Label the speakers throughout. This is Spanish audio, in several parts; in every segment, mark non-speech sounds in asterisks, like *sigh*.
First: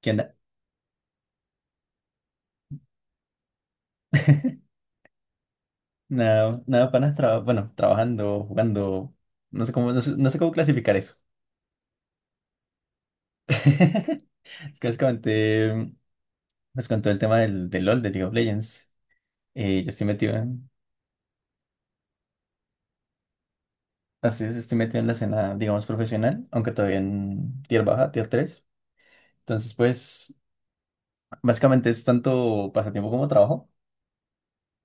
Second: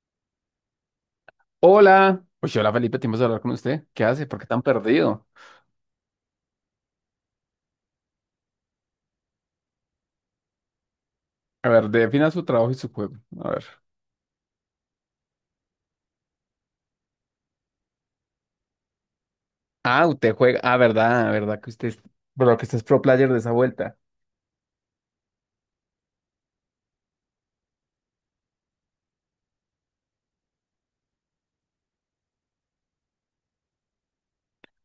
Speaker 1: ¿Qué onda?
Speaker 2: Hola. Hola Felipe, tiempo de hablar con usted. ¿Qué hace? ¿Por qué tan
Speaker 1: *laughs*
Speaker 2: perdido?
Speaker 1: Nada, nada, panas, bueno, trabajando, jugando, no sé cómo, no sé cómo clasificar eso.
Speaker 2: A ver, defina su trabajo y su juego. A ver.
Speaker 1: *laughs* Es que les comenté, les conté el tema del LOL, de League of Legends. Yo estoy
Speaker 2: Ah, usted
Speaker 1: metido
Speaker 2: juega.
Speaker 1: en,
Speaker 2: Ah, verdad, verdad que usted es... Pero que usted es pro player de esa vuelta.
Speaker 1: así es, estoy metido en la escena, digamos, profesional, aunque todavía en tier baja, tier 3. Entonces, pues, básicamente es tanto pasatiempo como trabajo,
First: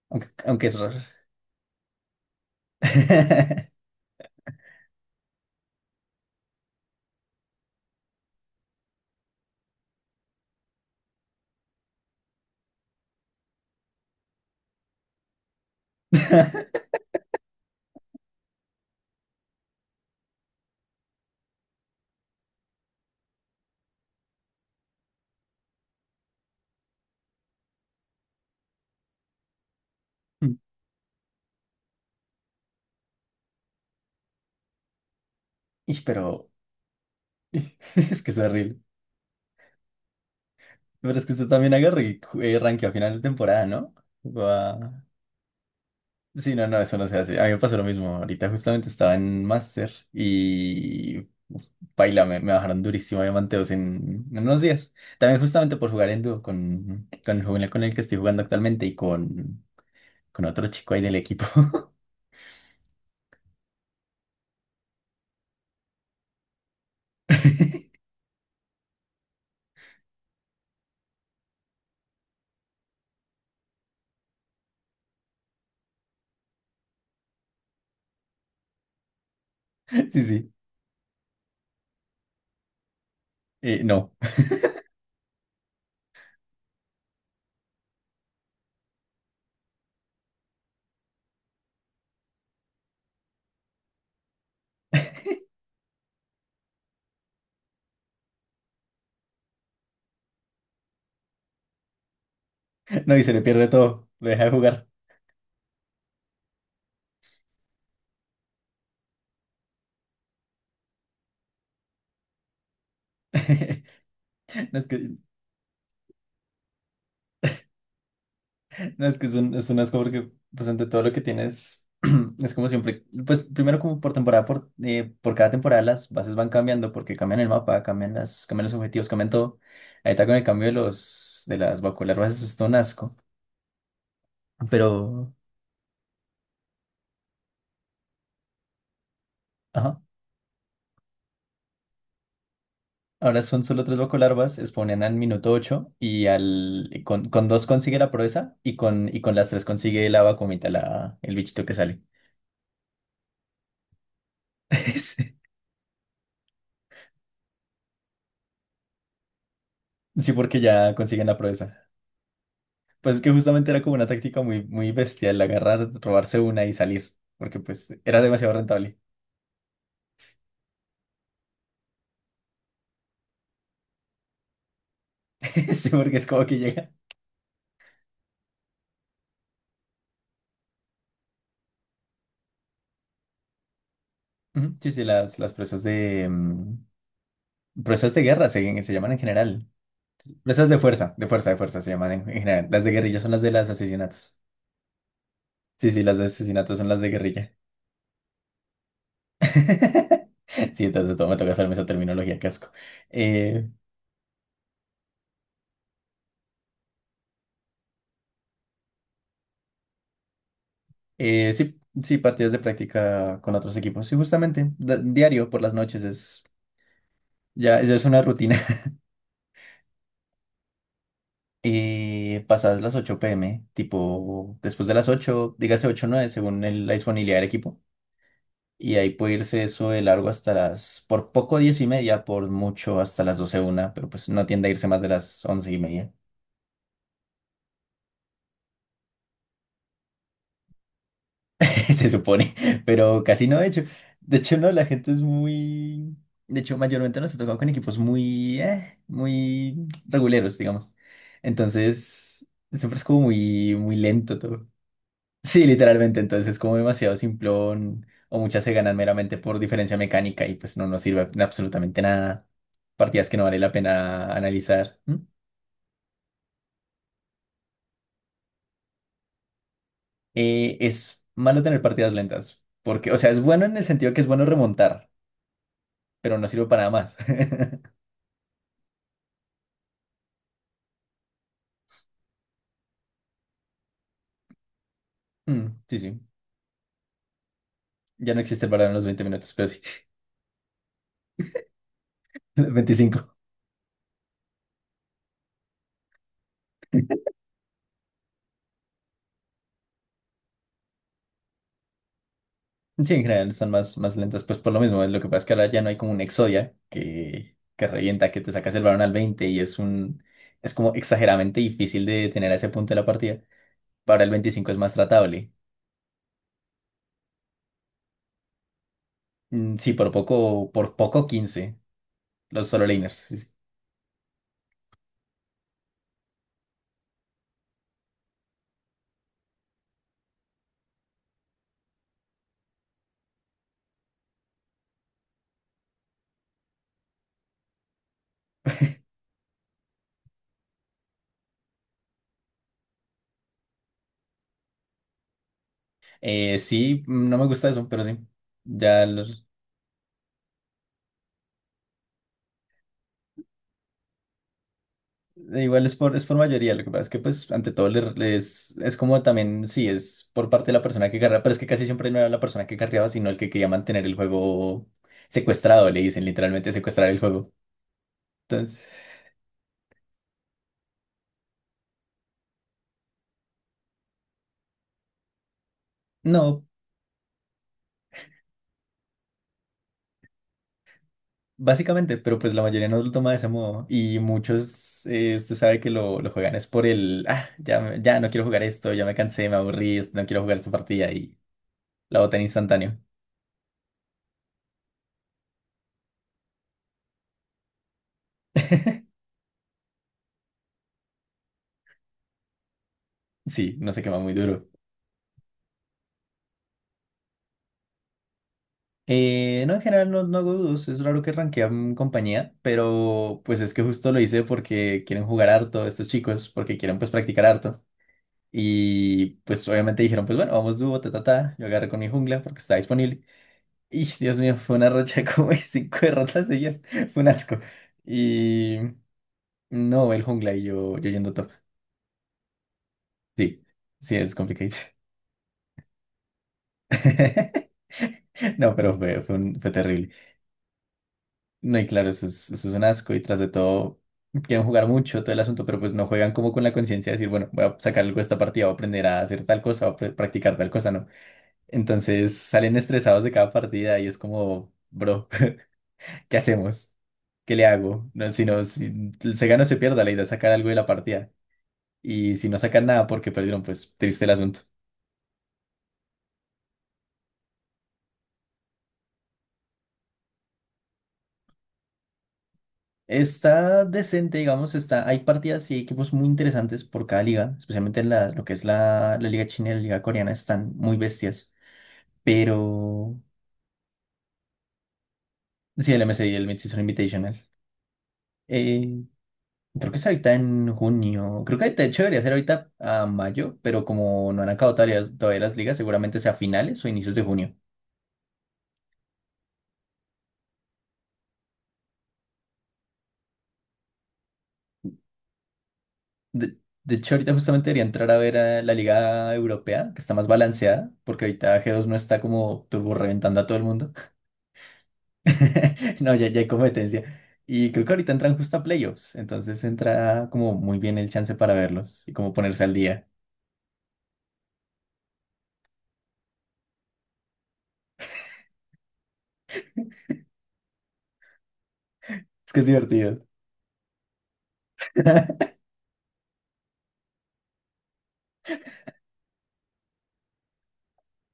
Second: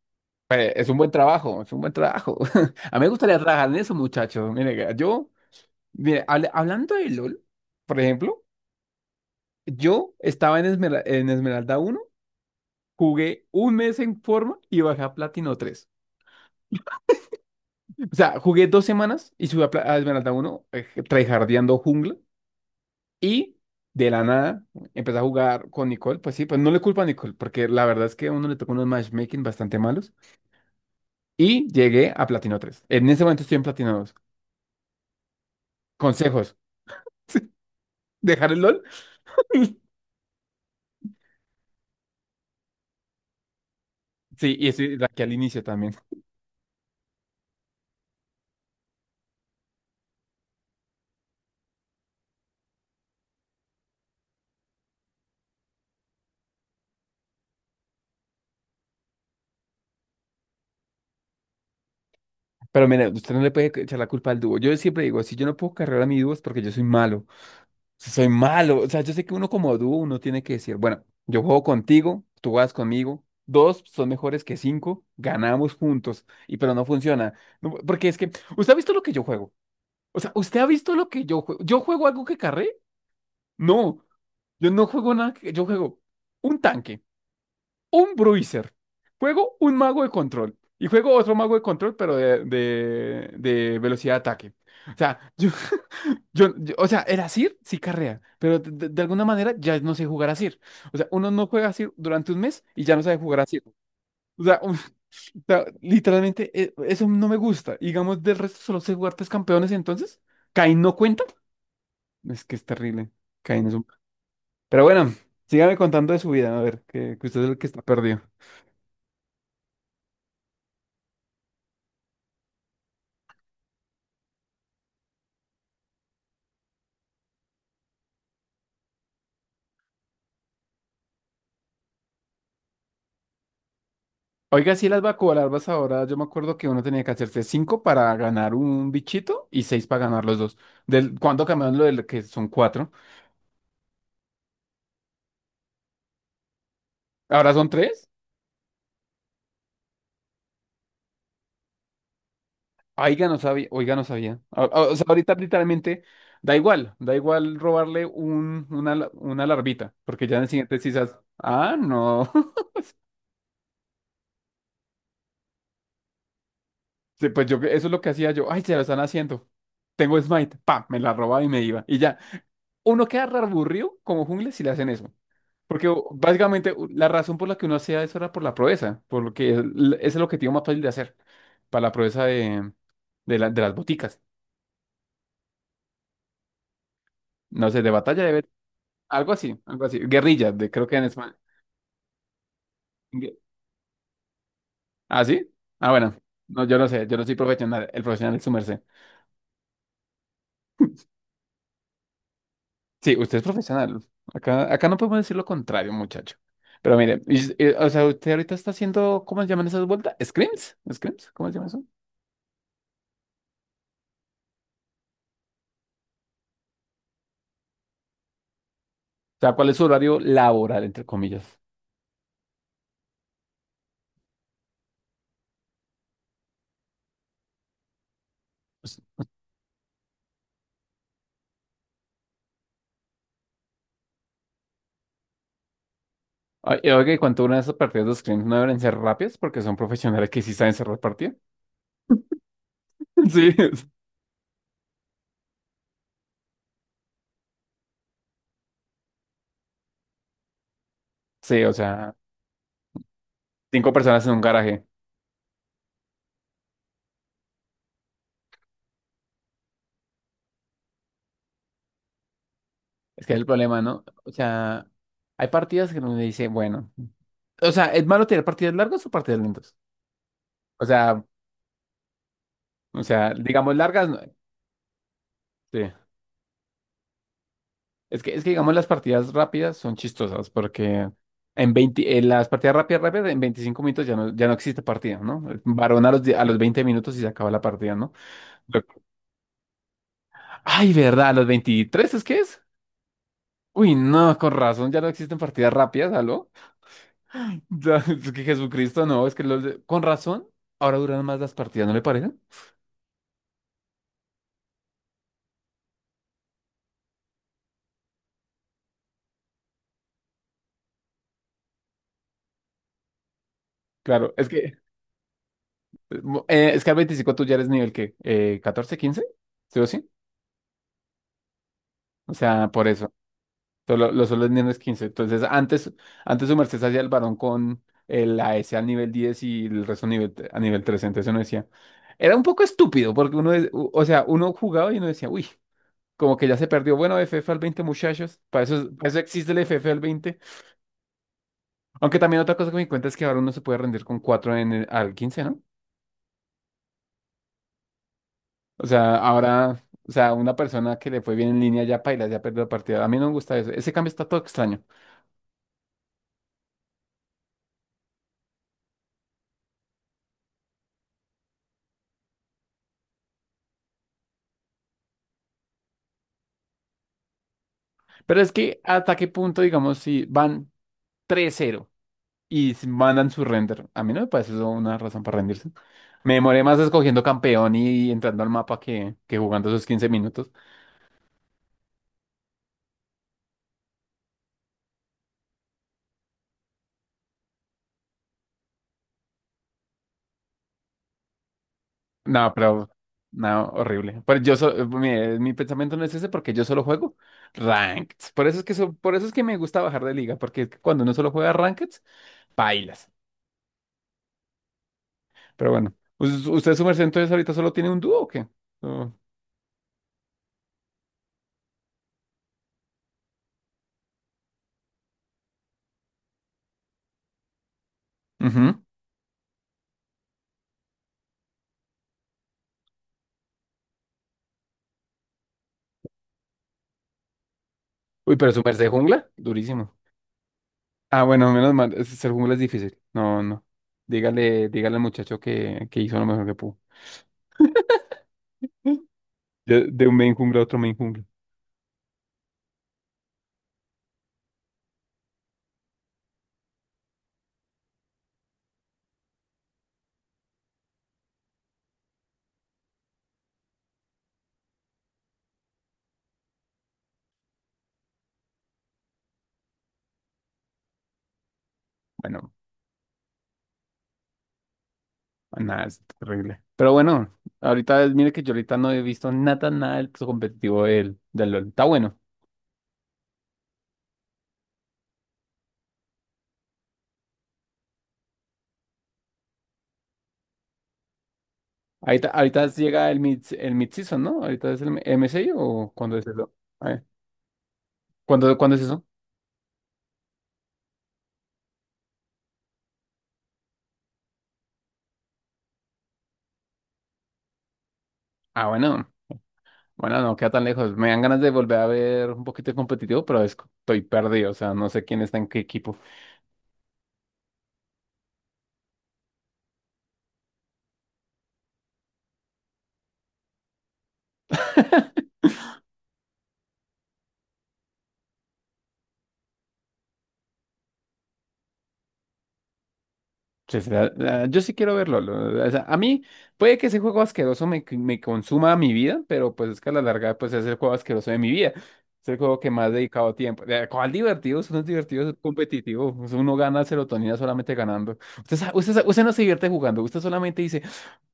Speaker 1: aunque
Speaker 2: Pues,
Speaker 1: es
Speaker 2: es
Speaker 1: raro.
Speaker 2: un buen trabajo, es un buen trabajo. *laughs* A mí me gustaría trabajar en
Speaker 1: *laughs*
Speaker 2: eso, muchachos. Mire, yo, mire, hablando de LOL, por ejemplo, yo estaba en, en Esmeralda uno, jugué un mes en forma y bajé a Platino 3. O sea, jugué dos semanas y subí a, a Esmeralda uno, tryhardeando jungla. Y de la nada empecé a jugar con Nicole. Pues sí, pues no le culpo a Nicole, porque la verdad es que a uno le tocó unos matchmaking bastante malos. Y llegué a Platino tres. En ese momento estoy en Platino dos.
Speaker 1: Ish, pero,
Speaker 2: Consejos:
Speaker 1: *laughs* es
Speaker 2: *laughs*
Speaker 1: que es
Speaker 2: dejar el
Speaker 1: horrible.
Speaker 2: LOL. *laughs*
Speaker 1: Pero es que usted también agarre y rankeó a final de temporada, ¿no?
Speaker 2: Sí, y estoy
Speaker 1: Guau.
Speaker 2: aquí al inicio también.
Speaker 1: Sí, no, no, eso no se hace. A mí me pasó lo mismo. Ahorita justamente estaba en Master y uf, paila, me bajaron durísimo a diamanteos en unos días. También justamente por jugar en dúo con el joven con el que estoy jugando actualmente y con otro chico ahí del equipo.
Speaker 2: Pero mira, usted no le puede echar la culpa al dúo. Yo siempre digo, si yo no puedo cargar a mi dúo es porque yo soy malo.
Speaker 1: *laughs*
Speaker 2: Sea, soy malo. O sea, yo sé que uno como dúo, uno tiene que decir, bueno, yo juego contigo, tú vas conmigo, dos son mejores que cinco, ganamos juntos, y pero no funciona. No, ¿usted ha visto lo que yo juego? O
Speaker 1: Sí,
Speaker 2: sea,
Speaker 1: sí.
Speaker 2: ¿usted ha visto lo que yo juego? ¿Yo juego algo que carré? No,
Speaker 1: No,
Speaker 2: yo no juego nada, yo juego un tanque, un bruiser, juego un mago de control, y juego otro mago de control, pero de velocidad de ataque. O sea, *laughs* yo... o sea, el Asir sí carrea, pero de alguna manera ya no sé jugar Asir. O sea, uno no juega Asir durante un mes y ya no
Speaker 1: no,
Speaker 2: sabe
Speaker 1: y se
Speaker 2: jugar
Speaker 1: le
Speaker 2: Asir.
Speaker 1: pierde todo. Lo
Speaker 2: O
Speaker 1: deja de
Speaker 2: sea, o
Speaker 1: jugar.
Speaker 2: sea, literalmente eso no me gusta. Y digamos, del resto solo sé jugar tres campeones, entonces, ¿Kayn no cuenta? Es que es terrible. Kayn es
Speaker 1: *laughs*
Speaker 2: un...
Speaker 1: No,
Speaker 2: Pero
Speaker 1: es que
Speaker 2: bueno, sígame contando de su vida, a ver, que usted es el que está perdido.
Speaker 1: No, es que es un, asco porque, pues, ante todo lo que tienes, *clears throat* es como siempre, pues, primero como por temporada, por cada temporada las bases van cambiando porque cambian el mapa, cambian los objetivos, cambian todo. Ahí está con el cambio de de las bacolarvas, eso es todo un asco.
Speaker 2: Oiga,
Speaker 1: Pero,
Speaker 2: sí, las vacuolarvas ahora, yo me acuerdo que uno tenía que hacerse cinco para ganar un bichito y seis
Speaker 1: ajá,
Speaker 2: para ganar los dos. Del, ¿cuando cambiaron lo del que son cuatro?
Speaker 1: ahora son solo tres bacolarvas, spawnan al minuto 8 y con
Speaker 2: Ahora
Speaker 1: dos
Speaker 2: son
Speaker 1: consigue
Speaker 2: tres.
Speaker 1: la proeza y con las tres consigue la vacumita, el bichito que sale.
Speaker 2: Oiga, no sabía, oiga, no sabía. O sea, ahorita
Speaker 1: *laughs*
Speaker 2: literalmente da igual robarle un, una, la- una larvita, porque
Speaker 1: Sí,
Speaker 2: ya en el
Speaker 1: porque
Speaker 2: siguiente
Speaker 1: ya
Speaker 2: quizás,
Speaker 1: consiguen la
Speaker 2: ah,
Speaker 1: proeza.
Speaker 2: no. *laughs*
Speaker 1: Pues es que justamente era como una táctica muy, muy bestial, agarrar, robarse una y salir,
Speaker 2: Sí, pues yo,
Speaker 1: porque
Speaker 2: eso es
Speaker 1: pues
Speaker 2: lo que
Speaker 1: era
Speaker 2: hacía yo,
Speaker 1: demasiado
Speaker 2: ay, se lo
Speaker 1: rentable.
Speaker 2: están haciendo. Tengo Smite, pa, me la robaba y me iba. Y ya, uno queda re aburrido como jungla si le hacen eso.
Speaker 1: *laughs* Sí,
Speaker 2: Porque
Speaker 1: porque es como que
Speaker 2: básicamente
Speaker 1: llega.
Speaker 2: la razón por la que uno hacía eso era por la proeza, por lo que es, l- es el objetivo más fácil de hacer, para la proeza de las boticas.
Speaker 1: Ujú, sí, sí, las presas de... mm,
Speaker 2: No sé, de
Speaker 1: presas de
Speaker 2: batalla de...
Speaker 1: guerra
Speaker 2: bet-
Speaker 1: se llaman en
Speaker 2: Algo así,
Speaker 1: general.
Speaker 2: algo así. Guerrilla,
Speaker 1: Presas
Speaker 2: de,
Speaker 1: de
Speaker 2: creo que en,
Speaker 1: fuerza,
Speaker 2: Sma-
Speaker 1: se llaman en general. Las de guerrilla son
Speaker 2: Bien.
Speaker 1: las de los asesinatos.
Speaker 2: ¿Ah, sí?
Speaker 1: Sí,
Speaker 2: Ah,
Speaker 1: sí,
Speaker 2: bueno.
Speaker 1: las de
Speaker 2: No,
Speaker 1: asesinatos
Speaker 2: yo
Speaker 1: son
Speaker 2: no
Speaker 1: las
Speaker 2: sé,
Speaker 1: de
Speaker 2: yo no soy
Speaker 1: guerrilla.
Speaker 2: profesional. El profesional es su merced.
Speaker 1: *laughs* Sí, entonces todo me toca hacerme esa terminología, casco.
Speaker 2: Sí, usted es
Speaker 1: Eh,
Speaker 2: profesional. Acá, acá no podemos decir lo contrario, muchacho. Pero mire, o sea, usted ahorita está haciendo, ¿cómo se llaman esas vueltas? ¿Scrims? ¿Scrims? ¿Cómo se llama eso?
Speaker 1: sí,
Speaker 2: O
Speaker 1: sí, partidas de práctica con otros equipos. Sí, justamente, diario por las noches es. Ya, ya es una rutina.
Speaker 2: sea, ¿cuál es su horario laboral, entre comillas?
Speaker 1: Y pasadas las 8 p.m., tipo después de las 8 dígase 8 o 9 según la disponibilidad del equipo. Y
Speaker 2: Pues,
Speaker 1: ahí puede irse eso de largo hasta las, por poco 10:30, por mucho hasta las 12 una, pero pues no tiende a irse más de las 11:30.
Speaker 2: oye, oiga, ¿y cuánto duran esas partidas de scrims? ¿No deben ser rápidas? Porque son profesionales que sí saben cerrar partidas.
Speaker 1: *laughs* Se supone, pero
Speaker 2: *laughs*
Speaker 1: casi
Speaker 2: Sí.
Speaker 1: no, de hecho. De hecho, no, la gente es muy. De hecho, mayormente nos ha tocado con equipos muy, muy reguleros, digamos.
Speaker 2: Sí, o sea,
Speaker 1: Entonces, siempre es como muy,
Speaker 2: cinco
Speaker 1: muy
Speaker 2: personas en
Speaker 1: lento
Speaker 2: un
Speaker 1: todo.
Speaker 2: garaje.
Speaker 1: Sí, literalmente, entonces es como demasiado simplón o muchas se ganan meramente por diferencia mecánica y pues no nos sirve absolutamente nada.
Speaker 2: Es
Speaker 1: Partidas
Speaker 2: que
Speaker 1: que
Speaker 2: es
Speaker 1: no
Speaker 2: el
Speaker 1: vale la
Speaker 2: problema, ¿no? O
Speaker 1: pena
Speaker 2: sea,
Speaker 1: analizar. ¿Mm?
Speaker 2: hay partidas que uno dice, bueno. O sea, ¿es malo tener partidas largas o partidas lentas? O
Speaker 1: Es
Speaker 2: sea,
Speaker 1: malo tener partidas lentas,
Speaker 2: o
Speaker 1: porque, o sea,
Speaker 2: sea,
Speaker 1: es bueno en
Speaker 2: digamos
Speaker 1: el
Speaker 2: largas,
Speaker 1: sentido
Speaker 2: no-
Speaker 1: que es bueno remontar,
Speaker 2: sí.
Speaker 1: pero no sirve para nada más. *laughs*
Speaker 2: Es que digamos las partidas rápidas son chistosas porque en 20, en las partidas rápidas, en 25 minutos ya no, ya no existe partida, ¿no?
Speaker 1: Mm, sí,
Speaker 2: Varón a
Speaker 1: sí,
Speaker 2: a los 20 minutos y se acaba la partida, ¿no?
Speaker 1: ya no existe el
Speaker 2: Lo-
Speaker 1: balón en los 20 minutos, pero sí.
Speaker 2: Ay, ¿verdad? ¿A los 23 es que
Speaker 1: *laughs*
Speaker 2: es?
Speaker 1: 25.
Speaker 2: Uy, no, con razón, ya no existen partidas rápidas, ¿aló? *laughs* Ya, es que Jesucristo, no, es que con razón, ahora duran más las partidas, ¿no le parece?
Speaker 1: Sí, en general están más, más lentas, pues por lo mismo. Lo que pasa es que ahora ya no hay como un Exodia que revienta, que te sacas el balón al 20 y es como exageradamente difícil de tener a ese punto de la partida. Para el
Speaker 2: Claro, es
Speaker 1: veinticinco
Speaker 2: que
Speaker 1: es más tratable.
Speaker 2: Es que Scar 25, tú ya eres nivel que 14, 15,
Speaker 1: Mm,
Speaker 2: ¿sí o
Speaker 1: sí,
Speaker 2: sí?
Speaker 1: por poco 15
Speaker 2: O
Speaker 1: los
Speaker 2: sea,
Speaker 1: solo
Speaker 2: por eso.
Speaker 1: laners. Sí, sí.
Speaker 2: Solo, los solo niveles 15. Entonces, antes, antes su merced se hacía el varón con el A S al nivel 10 y el resto nivel, a nivel 13. Entonces uno decía, era un poco estúpido porque uno, o sea, uno jugaba y uno decía, uy, como que ya se perdió. Bueno, FF al 20 muchachos. Para eso existe el FF al veinte. Aunque también otra cosa que me di cuenta es que ahora uno se puede rendir con 4 en el, al 15, ¿no?
Speaker 1: Sí, no me gusta eso, pero sí.
Speaker 2: O
Speaker 1: Ya
Speaker 2: sea,
Speaker 1: los,
Speaker 2: ahora, o sea, una persona que le fue bien en línea ya paila, ya perdió la partida. A mí no me gusta eso. Ese cambio está todo extraño.
Speaker 1: Igual es por mayoría, lo que pasa es que pues ante todo les, es como también, sí, es por parte de la persona que carrea, pero es que casi siempre no era la persona que carreaba, sino el que quería mantener el juego secuestrado, le dicen literalmente secuestrar el juego.
Speaker 2: Pero es que
Speaker 1: Entonces,
Speaker 2: hasta qué punto, digamos, si van tres cero y mandan su render, a mí no me parece eso una razón para rendirse. Me demoré
Speaker 1: no,
Speaker 2: más escogiendo campeón y entrando al mapa que jugando esos 15 minutos.
Speaker 1: básicamente, pero pues la mayoría no lo toma de ese modo y muchos, usted sabe que lo juegan es por ah, ya, ya no quiero jugar esto, ya me cansé, me aburrí, no quiero jugar esta partida y la botan
Speaker 2: No, pero,
Speaker 1: instantáneo.
Speaker 2: no, horrible. Pero yo, mi pensamiento no es ese porque yo solo juego ranked. Por eso es que,
Speaker 1: *laughs*
Speaker 2: por eso es que me gusta bajar de liga, porque es que cuando uno solo juega ranked, bailas.
Speaker 1: Sí, no se quema muy duro.
Speaker 2: Pero bueno. Pues, ¿usted, su merced, entonces ahorita solo tiene un dúo o qué? Oh,
Speaker 1: No, en general no, no hago dudos, es raro que rankean compañía, pero pues es que justo lo hice porque quieren jugar harto estos chicos, porque quieren pues practicar harto.
Speaker 2: ujú.
Speaker 1: Y pues obviamente dijeron, pues bueno, vamos dúo, ta, ta, ta. Yo agarré con mi jungla porque estaba disponible. Y *laughs* Dios mío, fue una racha *laughs* como de cinco derrotas seguidas, fue un asco.
Speaker 2: Uy, pero su
Speaker 1: Y
Speaker 2: merced jungla, durísimo.
Speaker 1: no, el jungla y yo,
Speaker 2: Ah,
Speaker 1: yendo top.
Speaker 2: bueno, menos mal. Ser jungla es difícil. No,
Speaker 1: Sí,
Speaker 2: no.
Speaker 1: sí, es
Speaker 2: Dígale,
Speaker 1: complicado.
Speaker 2: dígale al muchacho que hizo lo mejor que pudo.
Speaker 1: *laughs*
Speaker 2: *laughs*
Speaker 1: No, pero fue
Speaker 2: De
Speaker 1: terrible.
Speaker 2: un main jungla a otro main jungla.
Speaker 1: No, y claro, eso es un asco y tras de todo quieren jugar mucho todo el asunto, pero pues no juegan como con la conciencia de decir, bueno, voy a sacar algo de esta partida, voy a aprender a hacer tal cosa, voy a practicar tal cosa, ¿no? Entonces salen estresados de cada partida y es como, bro, *laughs* ¿qué hacemos? ¿Qué le hago? No, si no, si se gana o se pierda, la idea es sacar algo de la partida. Y si
Speaker 2: Bueno,
Speaker 1: no sacan nada porque perdieron, pues triste el asunto.
Speaker 2: nada, es terrible. Pero bueno, ahorita, mire que yo ahorita no he visto nada, nada del competitivo del, del LoL. Está bueno.
Speaker 1: Está decente, digamos, está, hay partidas y equipos muy interesantes por cada liga, especialmente lo que es la liga china y la liga coreana, están muy bestias,
Speaker 2: Ahorita, ahorita llega
Speaker 1: pero
Speaker 2: el mid, el mid-season, ¿no? Ahorita es el MSI o
Speaker 1: sí, el M
Speaker 2: ¿cuándo es
Speaker 1: MSI y el
Speaker 2: eso?
Speaker 1: Mid-Season
Speaker 2: A ver,
Speaker 1: Invitational.
Speaker 2: ¿cuándo, cuándo es eso?
Speaker 1: Eh, Creo que es ahorita en junio, creo que de hecho debería ser ahorita a mayo, pero como no han acabado todavía, las ligas, seguramente sea a finales o inicios de junio.
Speaker 2: Ah, bueno. Bueno, no queda tan lejos. Me dan ganas de volver a ver un poquito de competitivo, pero estoy perdido. O sea, no sé quién está en qué equipo.
Speaker 1: De, de hecho, ahorita justamente debería entrar a ver a la liga europea, que está más balanceada, porque ahorita G2 no está como turbo reventando a todo el mundo. *laughs* No, ya, ya hay competencia. Y creo que ahorita entran justo a playoffs, entonces entra como muy bien el chance para verlos y como ponerse al día.
Speaker 2: Sí, sí, yo sí quiero verlo. O sea, a mí puede que ese juego asqueroso me, me consuma mi vida, pero pues es que a la larga pues es el juego asqueroso de mi vida. Es el
Speaker 1: Es que
Speaker 2: juego
Speaker 1: es
Speaker 2: que más he
Speaker 1: divertido.
Speaker 2: dedicado tiempo. ¿Cuál divertido? Eso no es divertido, eso es competitivo. Eso uno gana serotonina solamente ganando. Usted no se divierte jugando, usted solamente dice...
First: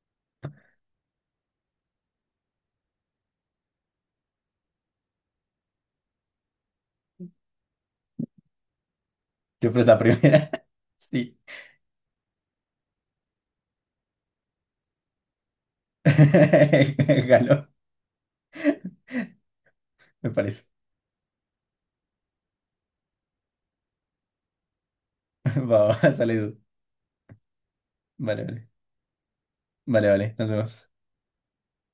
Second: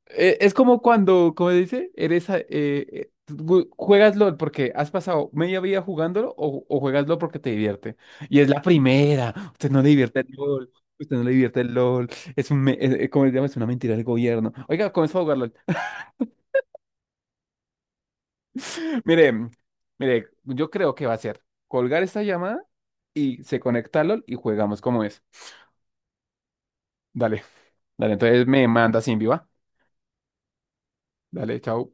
Speaker 2: es como cuando, como dice, eres... juegas LOL porque has pasado media vida jugándolo o juegas LOL porque te divierte. Y es la primera. Usted
Speaker 1: Siempre
Speaker 2: no
Speaker 1: es
Speaker 2: le
Speaker 1: la
Speaker 2: divierte el
Speaker 1: primera. *laughs*
Speaker 2: LOL. Usted no le
Speaker 1: Sí.
Speaker 2: divierte el LOL. Es un, me- es- ¿cómo se llama? Es una mentira del gobierno. Oiga, comenzó a jugarlo. *laughs*
Speaker 1: *laughs* Galo,
Speaker 2: Mire, mire,
Speaker 1: me parece.
Speaker 2: yo creo que va a ser colgar esta llamada y se conecta a LOL y jugamos como es.
Speaker 1: *laughs* Va, va, sale.
Speaker 2: Dale, dale,
Speaker 1: Vale,
Speaker 2: entonces me
Speaker 1: vale.
Speaker 2: manda sin viva.
Speaker 1: Vale, vale. Nos vemos.
Speaker 2: Dale, chao.